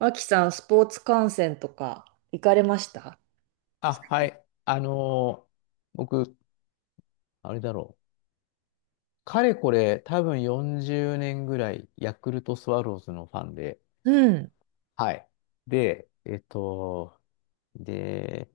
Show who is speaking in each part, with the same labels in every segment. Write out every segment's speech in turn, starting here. Speaker 1: 脇さん、スポーツ観戦とか行かれました？
Speaker 2: あ、
Speaker 1: 最
Speaker 2: は
Speaker 1: 近。
Speaker 2: い。僕、あれだろう。かれこれ、多分40年ぐらい、ヤクルトスワローズのファンで。
Speaker 1: うん、
Speaker 2: はい。で、で、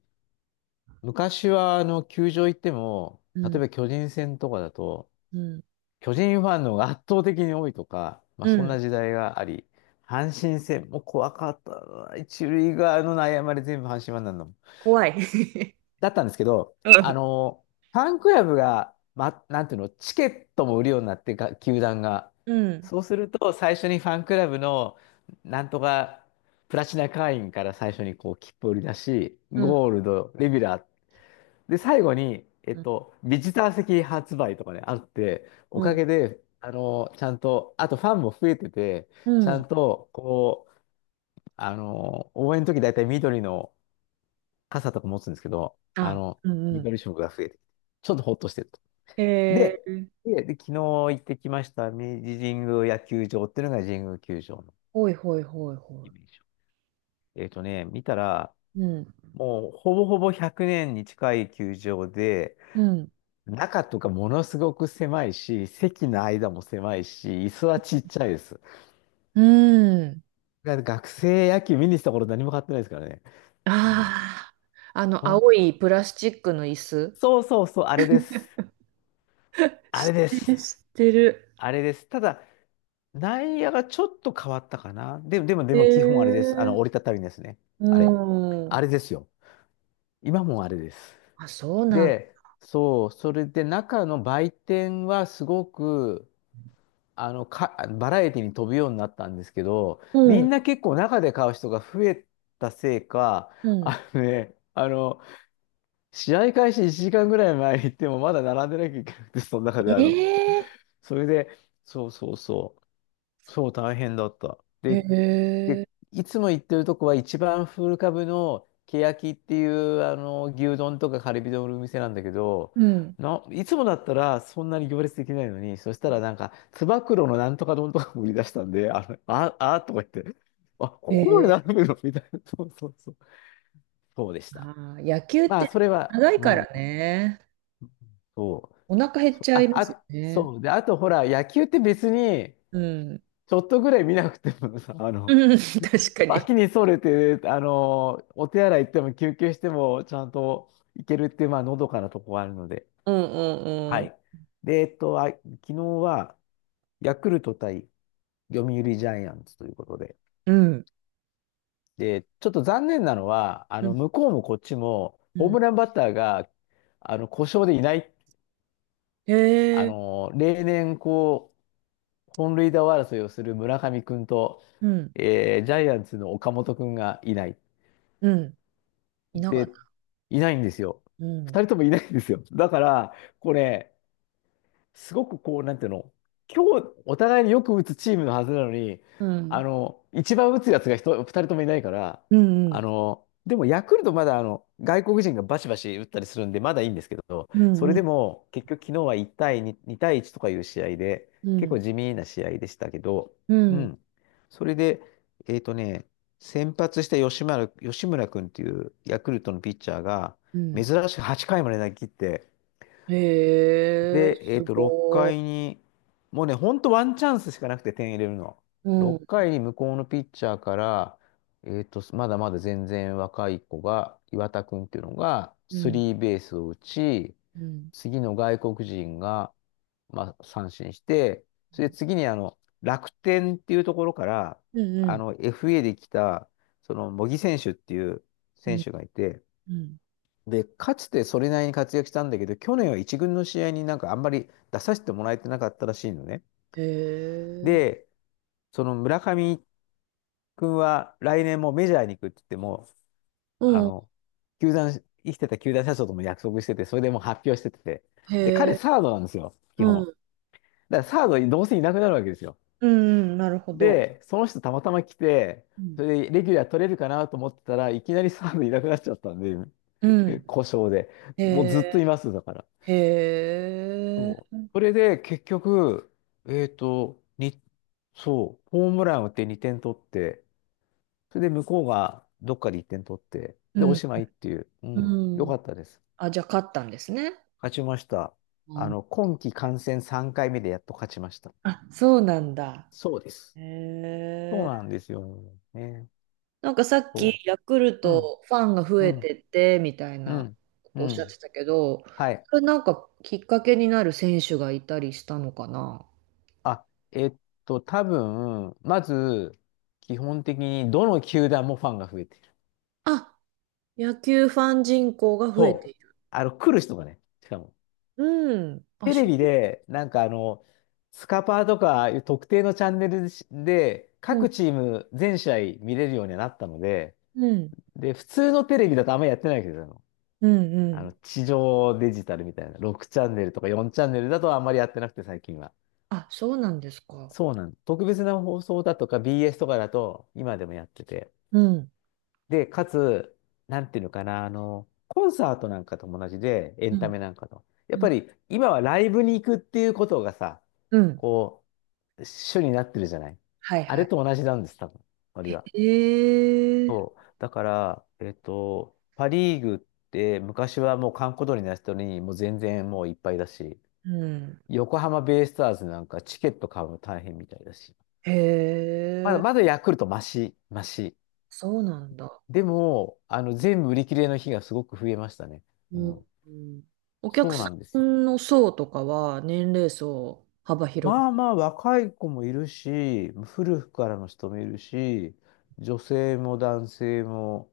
Speaker 2: 昔は、球場行っても、
Speaker 1: う
Speaker 2: 例え
Speaker 1: ん、
Speaker 2: ば巨人戦とかだと、
Speaker 1: うん、
Speaker 2: 巨人ファンの方が圧倒的に多いとか、まあ、
Speaker 1: う
Speaker 2: そん
Speaker 1: ん。
Speaker 2: な時代があり、阪神戦も怖かったな。一塁側の悩まれ全部阪神ファンなんだもん。
Speaker 1: 怖い。
Speaker 2: だったんですけど、ファンクラブが、ま、なんていうの、チケットも売るようになってか、球団が。
Speaker 1: うん、
Speaker 2: そうすると、最初にファンクラブの、なんとか、プラチナ会員から最初にこう、切符を売り出し、
Speaker 1: うん、
Speaker 2: ゴールド、レギュラー。で、最後に、
Speaker 1: うん、
Speaker 2: ビジター席発売とかね、あって、お
Speaker 1: う
Speaker 2: か
Speaker 1: ん、
Speaker 2: げで、ちゃんと、あとファンも増えてて、
Speaker 1: う
Speaker 2: ち
Speaker 1: ん。
Speaker 2: ゃ
Speaker 1: うん。
Speaker 2: んと、こう、応援の時大体緑の、傘とか持つんですけど、
Speaker 1: あ、うん、うん。
Speaker 2: 緑色が増えてきて、ちょっとほっとしてると。
Speaker 1: へ
Speaker 2: で、
Speaker 1: え。
Speaker 2: で昨日行ってきました明治神宮野球場っていうのが神宮球場の
Speaker 1: ほいほいほいほ
Speaker 2: イ
Speaker 1: い。
Speaker 2: メージ。見たら、
Speaker 1: うん、
Speaker 2: もうほぼほぼ100年に近い球場で、
Speaker 1: うん、
Speaker 2: 中とかものすごく狭いし、席の間も狭いし、椅子はちっちゃいです。だ
Speaker 1: うん。
Speaker 2: から学生野球見に来た頃何も買ってないですからね。うん、
Speaker 1: ああ、あの、
Speaker 2: その、
Speaker 1: 青いプラスチックの椅子。
Speaker 2: そうそうそう、あれです。あれで
Speaker 1: え、知っ
Speaker 2: す。
Speaker 1: てる。
Speaker 2: あれです。ただ、内野がちょっと変わったかな。で
Speaker 1: え
Speaker 2: も基本あれです。
Speaker 1: ー、
Speaker 2: 折りたたみですね。
Speaker 1: う
Speaker 2: あれ。
Speaker 1: ん。
Speaker 2: あれですよ。今もあれです。
Speaker 1: あ、そうなん。
Speaker 2: で、そう、それで中の売店はすごく、バラエティに飛ぶようになったんですけど、
Speaker 1: う
Speaker 2: み
Speaker 1: ん、
Speaker 2: んな結構中で買う人が増えたせいか、
Speaker 1: うん。
Speaker 2: あのね、あの、試合開始1時間ぐらい前に行ってもまだ並んでなきゃいけなくて、その中で
Speaker 1: ええ
Speaker 2: それで、そうそうそう、そう大変だった。
Speaker 1: ー、へ
Speaker 2: で、
Speaker 1: え、
Speaker 2: いつも行ってるとこは一番古株のけやきっていうあの牛丼とかカルビ丼のお店なんだけど、
Speaker 1: うん。
Speaker 2: いつもだったらそんなに行列できないのに、そしたらなんか、つば九郎のなんとか丼とかも売り出したんで、あとか言って、あ、ここまで
Speaker 1: ええ。
Speaker 2: 並ぶのみたいな。そうそうそう。そうでした。
Speaker 1: あー、野球っ
Speaker 2: まあ、そ
Speaker 1: て
Speaker 2: れは、
Speaker 1: 長い
Speaker 2: う
Speaker 1: か
Speaker 2: ん、
Speaker 1: らね。
Speaker 2: そ
Speaker 1: お腹減
Speaker 2: う。
Speaker 1: っちゃいますよ
Speaker 2: あ、
Speaker 1: ね。
Speaker 2: そう。で、あとほら、野球って別に、
Speaker 1: うん。
Speaker 2: ちょっとぐらい見なくてもさ、
Speaker 1: うん、確かに。
Speaker 2: 脇にそれて、お手洗い行っても休憩してもちゃんと行けるっていう、まあ、のどかなとこがあるので。
Speaker 1: うんうん
Speaker 2: は
Speaker 1: うん。
Speaker 2: い。で、あ、昨日は、ヤクルト対読売ジャイアンツということで。
Speaker 1: うん。
Speaker 2: で、ちょっと残念なのは、
Speaker 1: うん
Speaker 2: 向こうもこっちも、
Speaker 1: う
Speaker 2: ホー
Speaker 1: ん。
Speaker 2: ムランバッターが、故障でいない、
Speaker 1: へえ。
Speaker 2: 例年、こう、本塁打王争いをする村上君と、
Speaker 1: うん。
Speaker 2: ジャイアンツの岡本君がいない。
Speaker 1: うん。いなが
Speaker 2: で、
Speaker 1: ら。
Speaker 2: いないんですよ。
Speaker 1: うん。
Speaker 2: 二人ともいないんですよ。だから、これ、すごくこう、なんていうの、今日お互いによく打つチームのはずなのに、
Speaker 1: うん。
Speaker 2: 一番打つやつが一人、二人ともいないから、
Speaker 1: うんうん。
Speaker 2: でもヤクルトまだ外国人がバシバシ打ったりするんで、まだいいんですけど、
Speaker 1: う
Speaker 2: そ
Speaker 1: ん
Speaker 2: れ
Speaker 1: うん。
Speaker 2: でも結局昨日は1対2、2対1とかいう試合で、結構地味な試合でしたけど、
Speaker 1: う
Speaker 2: う
Speaker 1: ん。
Speaker 2: ん。それで、えっとね、先発した吉村君っていうヤクルトのピッチャーが、
Speaker 1: う
Speaker 2: 珍
Speaker 1: ん。
Speaker 2: しく8回まで投げ切って、
Speaker 1: へえ、
Speaker 2: で、
Speaker 1: す
Speaker 2: 6
Speaker 1: ご
Speaker 2: 回に、もうね、ほんとワンチャンスしかなくて点入れるの。
Speaker 1: い。う
Speaker 2: 6
Speaker 1: ん。
Speaker 2: 回に向こうのピッチャーから、まだまだ全然若い子が、岩田君っていうのが、
Speaker 1: う
Speaker 2: ス
Speaker 1: ん。
Speaker 2: リーベースを打ち、
Speaker 1: うん。
Speaker 2: 次の外国人が、まあ、三振して、それで次に楽天っていうところから、
Speaker 1: うんうん。
Speaker 2: FA で来た、その、茂木選手っていう
Speaker 1: う
Speaker 2: 選
Speaker 1: ん
Speaker 2: 手がいて、
Speaker 1: うん。
Speaker 2: で、かつてそれなりに活躍したんだけど、去年は一軍の試合になんかあんまり出させてもらえてなかったらしいのね。
Speaker 1: へえ。
Speaker 2: で、その村上君は来年もメジャーに行くって言っても、あ
Speaker 1: うん。
Speaker 2: の、球団、生きてた球団社長とも約束してて、それでもう発表してて。
Speaker 1: へ
Speaker 2: で、彼
Speaker 1: え。
Speaker 2: サードなんですよ、基
Speaker 1: う
Speaker 2: 本。
Speaker 1: ん。
Speaker 2: だからサードどうせいなくなるわけですよ。
Speaker 1: うんうん。なるほど。
Speaker 2: で、その人たまたま来て、
Speaker 1: う
Speaker 2: そ
Speaker 1: ん
Speaker 2: れでレギュラー取れるかなと思ってたらいきなりサードいなくなっちゃったんで、
Speaker 1: うん。
Speaker 2: 故障で。
Speaker 1: へ
Speaker 2: もうずっと
Speaker 1: え、
Speaker 2: います、だから。
Speaker 1: へえ。
Speaker 2: そうそれで結局、えっと、に、そう、ホームラン打って2点取って、それで向こうがどっかで1点取って、
Speaker 1: う
Speaker 2: で、お
Speaker 1: ん。
Speaker 2: しまいっていう、うん、よ
Speaker 1: う
Speaker 2: か
Speaker 1: ん。
Speaker 2: ったです。
Speaker 1: あ、じゃあ勝ったんですね。
Speaker 2: 勝ちました。
Speaker 1: あ、
Speaker 2: 今季観戦3回目でやっと勝ちましたっていう。
Speaker 1: あ、そうなんだ。
Speaker 2: そうです。
Speaker 1: へ
Speaker 2: そう
Speaker 1: え。
Speaker 2: なんですよ。ね。
Speaker 1: なんかさっき
Speaker 2: そ
Speaker 1: ヤクル
Speaker 2: う。うん、
Speaker 1: トファンが増
Speaker 2: う
Speaker 1: え
Speaker 2: ん、
Speaker 1: てってみたい
Speaker 2: う
Speaker 1: な
Speaker 2: ん、
Speaker 1: こ
Speaker 2: う
Speaker 1: とおっしゃっ
Speaker 2: ん。
Speaker 1: てたけど、
Speaker 2: はい。
Speaker 1: それなんかきっかけになる選手がいたりしたのかな。
Speaker 2: あ、えっ多分、まず、基本的にどの球団もファンが増えてる。
Speaker 1: あ、野球ファン人口が増えてい
Speaker 2: そう。
Speaker 1: る。
Speaker 2: 来る人がね、しかも。
Speaker 1: うん。あ、
Speaker 2: テ
Speaker 1: そ
Speaker 2: レビ
Speaker 1: う。
Speaker 2: で、なんかスカパーとかいう特定のチャンネルで、
Speaker 1: うん。
Speaker 2: 各チーム全試合見れるようになったので、
Speaker 1: うん。
Speaker 2: で、普通のテレビだとあんまりやってないけど、
Speaker 1: うん。う
Speaker 2: あの
Speaker 1: ん。
Speaker 2: 地上デジタルみたいな、6チャンネルとか4チャンネルだとあんまりやってなくて、最近は。
Speaker 1: あ、そうなんですか。
Speaker 2: そうなん。特別な放送だとか BS とかだと、今でもやってて。
Speaker 1: うん。
Speaker 2: で、かつ、なんていうのかな、コンサートなんかとも同じで、エ
Speaker 1: う
Speaker 2: ンタ
Speaker 1: ん。
Speaker 2: メなんかと。やっ
Speaker 1: う
Speaker 2: ぱ
Speaker 1: ん。
Speaker 2: り、今はライブに行くっていうことがさ、
Speaker 1: うん。
Speaker 2: こう、主になってるじゃない。
Speaker 1: はい
Speaker 2: あ
Speaker 1: は
Speaker 2: れ
Speaker 1: い。
Speaker 2: と同じなんです、多分、ノは。
Speaker 1: え
Speaker 2: そ
Speaker 1: え、
Speaker 2: う。だから、パ・リーグって昔はもう閑古鳥にな人にもう全然もういっぱいだし、
Speaker 1: うん。
Speaker 2: 横浜ベイスターズなんかチケット買うの大変みたいだし、
Speaker 1: へ
Speaker 2: まだ
Speaker 1: え、
Speaker 2: まだヤクルトマシ、マシ。
Speaker 1: そうなんだ。
Speaker 2: でも、全部売り切れの日がすごく増えましたね。
Speaker 1: う
Speaker 2: う
Speaker 1: ん。
Speaker 2: ん
Speaker 1: うん。お客
Speaker 2: そう
Speaker 1: さ
Speaker 2: なんですよ。
Speaker 1: んの層とかは年齢層幅広
Speaker 2: まあ
Speaker 1: く。
Speaker 2: まあ若い子もいるし、古くからの人もいるし、女性も男性も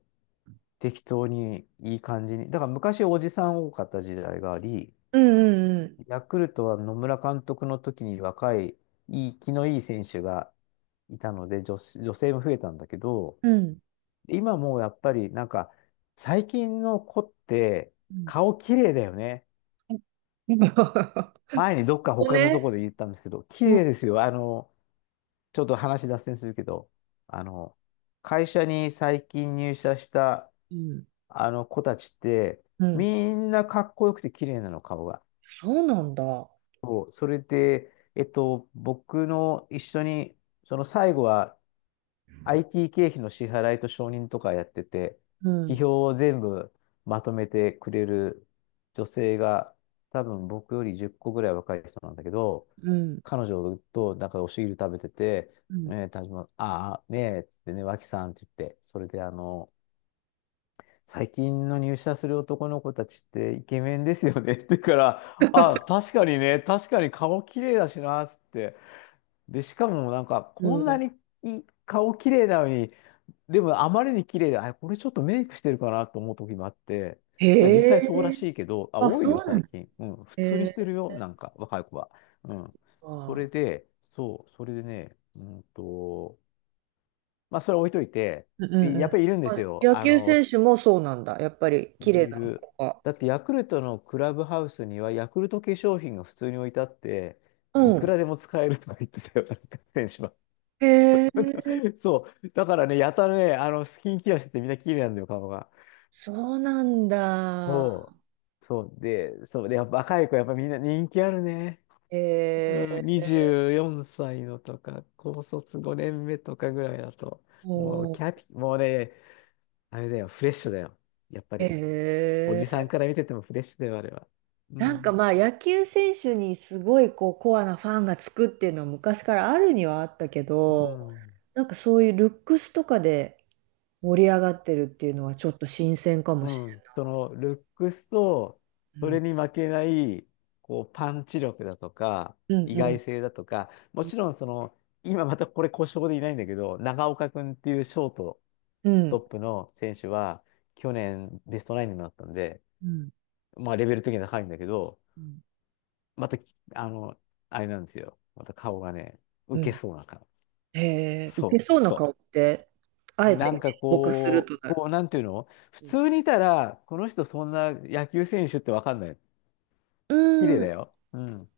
Speaker 2: 適当にいい感じに。だから昔おじさん多かった時代があり、
Speaker 1: うんうん
Speaker 2: ヤクルトは野村監督の時に若い、いい、気のいい選手がいたので、女子、女性も増えたんだけど、
Speaker 1: うん。うん。
Speaker 2: 今もうやっぱりなんか最近の子って
Speaker 1: うん。
Speaker 2: 顔綺麗だよね。
Speaker 1: うん。
Speaker 2: 前にどっか
Speaker 1: こ
Speaker 2: 他のところ
Speaker 1: ね。
Speaker 2: で言ったんですけど、綺
Speaker 1: うん。
Speaker 2: 麗ですよ。ちょっと話脱線するけど、あの、会社に最近入社した
Speaker 1: うん
Speaker 2: あの子たちって、
Speaker 1: うん、
Speaker 2: みんなかっこよくて綺麗なの、顔が。
Speaker 1: そうなんだ。
Speaker 2: そう、それで、僕の一緒に、その最後は IT 経費の支払いと承認とかやってて、
Speaker 1: うん。
Speaker 2: 企業を全部まとめてくれる女性が、多分僕より10個ぐらい若い人なんだけど、
Speaker 1: うん。
Speaker 2: 彼女となんかお汁食べてて、
Speaker 1: うん。
Speaker 2: ねえ、田島、ああ、ねえ、つってね、脇さんって言って、それで最近の入社する男の子たちってイケメンですよねって言うから、あ、確かにね、確かに顔綺麗だしな、つって。で、しかもなんか、
Speaker 1: う
Speaker 2: こんなに
Speaker 1: ん。
Speaker 2: いい顔綺麗なのに、でもあまりに綺麗で、あ、これちょっとメイクしてるかなと思う時もあって、いや、実
Speaker 1: へ
Speaker 2: 際そうら
Speaker 1: え。
Speaker 2: しいけど、あ、
Speaker 1: あ、
Speaker 2: 多いよ、
Speaker 1: そうなん
Speaker 2: 最
Speaker 1: だ。
Speaker 2: 近。うん、普
Speaker 1: へ
Speaker 2: 通にして
Speaker 1: え、
Speaker 2: るよ、なんか、若い子は。うん。そ
Speaker 1: あ、
Speaker 2: れで、そう、それでね、まあ、それは置いといて、
Speaker 1: うんうん
Speaker 2: いやっぱ
Speaker 1: う
Speaker 2: りいるんで
Speaker 1: ん。
Speaker 2: す
Speaker 1: あ、
Speaker 2: よ。
Speaker 1: 野球選手もそうなんだ。やっぱり
Speaker 2: い
Speaker 1: 綺
Speaker 2: る
Speaker 1: 麗
Speaker 2: い
Speaker 1: な
Speaker 2: る。
Speaker 1: 子が。
Speaker 2: だって、ヤクルトのクラブハウスには、ヤクルト化粧品が普通に置いてあって、い
Speaker 1: う
Speaker 2: く
Speaker 1: ん。
Speaker 2: らでも使えるとか言ってたよ、なんか選手は。
Speaker 1: へえ、
Speaker 2: そう。だからね、やたらね、スキンケアしててみんな綺麗なんだよ、顔が。
Speaker 1: そうなんだ。
Speaker 2: そう。そうで、やっぱ若い子、やっぱみんな人気あるね。
Speaker 1: へ
Speaker 2: うん、
Speaker 1: え、
Speaker 2: 24歳のとか、高卒5年目とかぐらいだと、もう
Speaker 1: う
Speaker 2: キ
Speaker 1: ん。
Speaker 2: ャピ、もうね、あれだよ、フレッシュだよ。やっぱ
Speaker 1: へ
Speaker 2: り、おじさ
Speaker 1: え。
Speaker 2: んから見ててもフレッシュだよ、あれは。う
Speaker 1: なんか
Speaker 2: ん、
Speaker 1: まあ野球選手にすごいこうコアなファンがつくっていうのは昔からあるにはあったけ
Speaker 2: う
Speaker 1: ど、
Speaker 2: ん、
Speaker 1: なんかそういうルックスとかで盛り上がってるっていうのはちょっと新鮮かも
Speaker 2: う
Speaker 1: しれ
Speaker 2: ん。その、ルックスと、
Speaker 1: ない。
Speaker 2: そ
Speaker 1: う
Speaker 2: れに
Speaker 1: ん。
Speaker 2: 負けない、こう、パンチ力だとか、
Speaker 1: うん
Speaker 2: 意
Speaker 1: うん
Speaker 2: 外性だとか、もちろん、その、今またこれ故障でいないんだけど、長岡くんっていうショート、
Speaker 1: う
Speaker 2: ストッ
Speaker 1: ん
Speaker 2: プの選手は、去年ベストナインにもなったんで、
Speaker 1: う
Speaker 2: まあレベル的には高いんだけど、
Speaker 1: ん
Speaker 2: また、あの、あれなんですよ。また顔がね、
Speaker 1: う
Speaker 2: 受け
Speaker 1: ん。
Speaker 2: そうな顔。
Speaker 1: へえ、ウケ
Speaker 2: そ
Speaker 1: そ
Speaker 2: う、
Speaker 1: うな顔
Speaker 2: そ
Speaker 1: って、あえ
Speaker 2: う。なん
Speaker 1: て
Speaker 2: か
Speaker 1: ぼかする
Speaker 2: こ
Speaker 1: と
Speaker 2: う、
Speaker 1: なる。
Speaker 2: こう、なんていうの普通にいたら、この人そんな野球選手ってわかんない。綺麗
Speaker 1: うん。
Speaker 2: だ
Speaker 1: う
Speaker 2: よ。うん。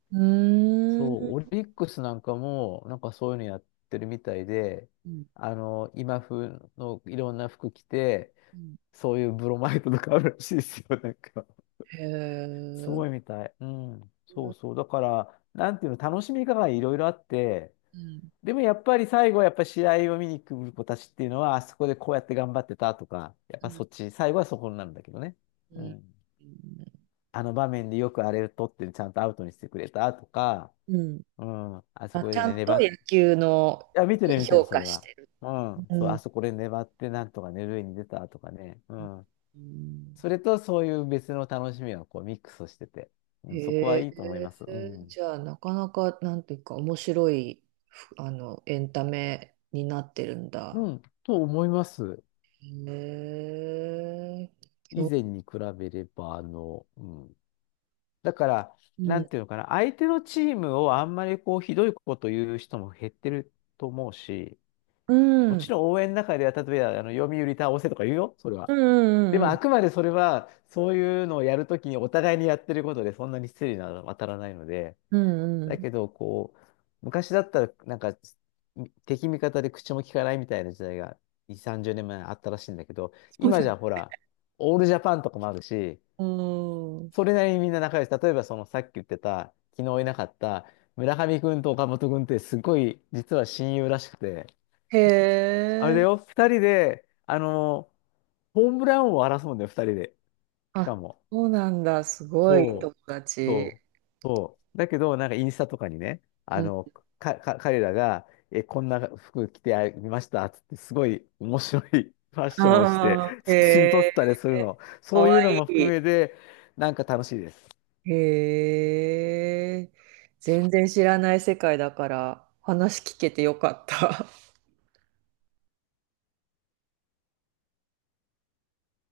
Speaker 2: そ
Speaker 1: ー
Speaker 2: う、
Speaker 1: ん。
Speaker 2: オリックスなんかも、なんかそういうのやってるみたいで、今風のいろんな服着て、
Speaker 1: うん。
Speaker 2: そういうブロマイドとかあるらしいですよ、なんか。
Speaker 1: へえ。
Speaker 2: すごい
Speaker 1: う
Speaker 2: みたい。うん。そう
Speaker 1: ん。
Speaker 2: そう。だから、なんていうの、楽しみ方がいろいろあって、
Speaker 1: うん。
Speaker 2: でもやっぱり最後はやっぱり試合を見に来る子たちっていうのは、あそこでこうやって頑張ってたとか、やっ
Speaker 1: う
Speaker 2: ぱ
Speaker 1: ん
Speaker 2: そっち、最後はそこになるんだけどね。
Speaker 1: う
Speaker 2: う
Speaker 1: ん
Speaker 2: ん。あの場面でよくあれを取ってちゃんとアウトにしてくれたとか、
Speaker 1: うん。
Speaker 2: うん。あそ
Speaker 1: あ、
Speaker 2: こ
Speaker 1: ち
Speaker 2: で
Speaker 1: ゃ
Speaker 2: ね、
Speaker 1: んと
Speaker 2: 粘っ
Speaker 1: 野
Speaker 2: て、
Speaker 1: 球の
Speaker 2: いや、見てる見てる、
Speaker 1: 評
Speaker 2: それ
Speaker 1: 価し
Speaker 2: は。
Speaker 1: てる。
Speaker 2: うん。
Speaker 1: う
Speaker 2: そう、あ
Speaker 1: ん。
Speaker 2: そこで粘ってなんとかね、塁に出たとかね。う
Speaker 1: うん
Speaker 2: ん。
Speaker 1: うん。
Speaker 2: それとそういう別の楽しみがこうミックスしてて、う
Speaker 1: へ
Speaker 2: ん、そこはいいと思いま
Speaker 1: え。
Speaker 2: す。うん。
Speaker 1: じゃあ、なかなか、なんていうか、面白い、ふあの、エンタメになってるん
Speaker 2: う
Speaker 1: だ。
Speaker 2: ん、と思います。
Speaker 1: へえ。き
Speaker 2: 以
Speaker 1: ょ
Speaker 2: 前に比べれば、うん。だから、
Speaker 1: う
Speaker 2: なん
Speaker 1: ん。
Speaker 2: ていうのかな、相手のチームをあんまりこう、ひどいこと言う人も減ってると思うし、
Speaker 1: う
Speaker 2: もち
Speaker 1: ん。
Speaker 2: ろん応援の中では、例えば、読売倒せとか言うよ、それは。
Speaker 1: うんうん
Speaker 2: で
Speaker 1: うん
Speaker 2: も、
Speaker 1: う
Speaker 2: あ
Speaker 1: ん。
Speaker 2: くまでそれは、そういうのをやるときにお互いにやってることで、そんなに失礼なのは当たらないので、
Speaker 1: うんう
Speaker 2: だ
Speaker 1: ん。
Speaker 2: けど、こう、昔だったら、なんか、敵味方で口も聞かないみたいな時代が2、30年前あったらしいんだけど、
Speaker 1: そう
Speaker 2: 今
Speaker 1: だ
Speaker 2: じゃほら、オールジャパンとかもあるし、
Speaker 1: よ、うん。
Speaker 2: それなりにみんな仲良し。例えば、そのさっき言ってた、昨日いなかった村上君と岡本君ってすごい、実は親友らしくて、
Speaker 1: へ
Speaker 2: あれだ
Speaker 1: え。
Speaker 2: よ、2人で、ホームラン王を争うんだよ、2人で。しか
Speaker 1: あ、
Speaker 2: も。
Speaker 1: そうなんだ。すごい
Speaker 2: そ
Speaker 1: 友
Speaker 2: う。
Speaker 1: 達。
Speaker 2: そう。そう。だけど、なんかインスタとかにね、
Speaker 1: うん。
Speaker 2: 彼らが、こんな服着てみましたっつって、すごい面白い ファッションをして、
Speaker 1: ああ、へ
Speaker 2: 写真撮
Speaker 1: え、
Speaker 2: ったりするの。
Speaker 1: か
Speaker 2: そう
Speaker 1: わ
Speaker 2: いうの
Speaker 1: い
Speaker 2: も含め
Speaker 1: い。
Speaker 2: て、なんか楽しいです。
Speaker 1: へえ、全然知らない世界だから話聞けてよかった。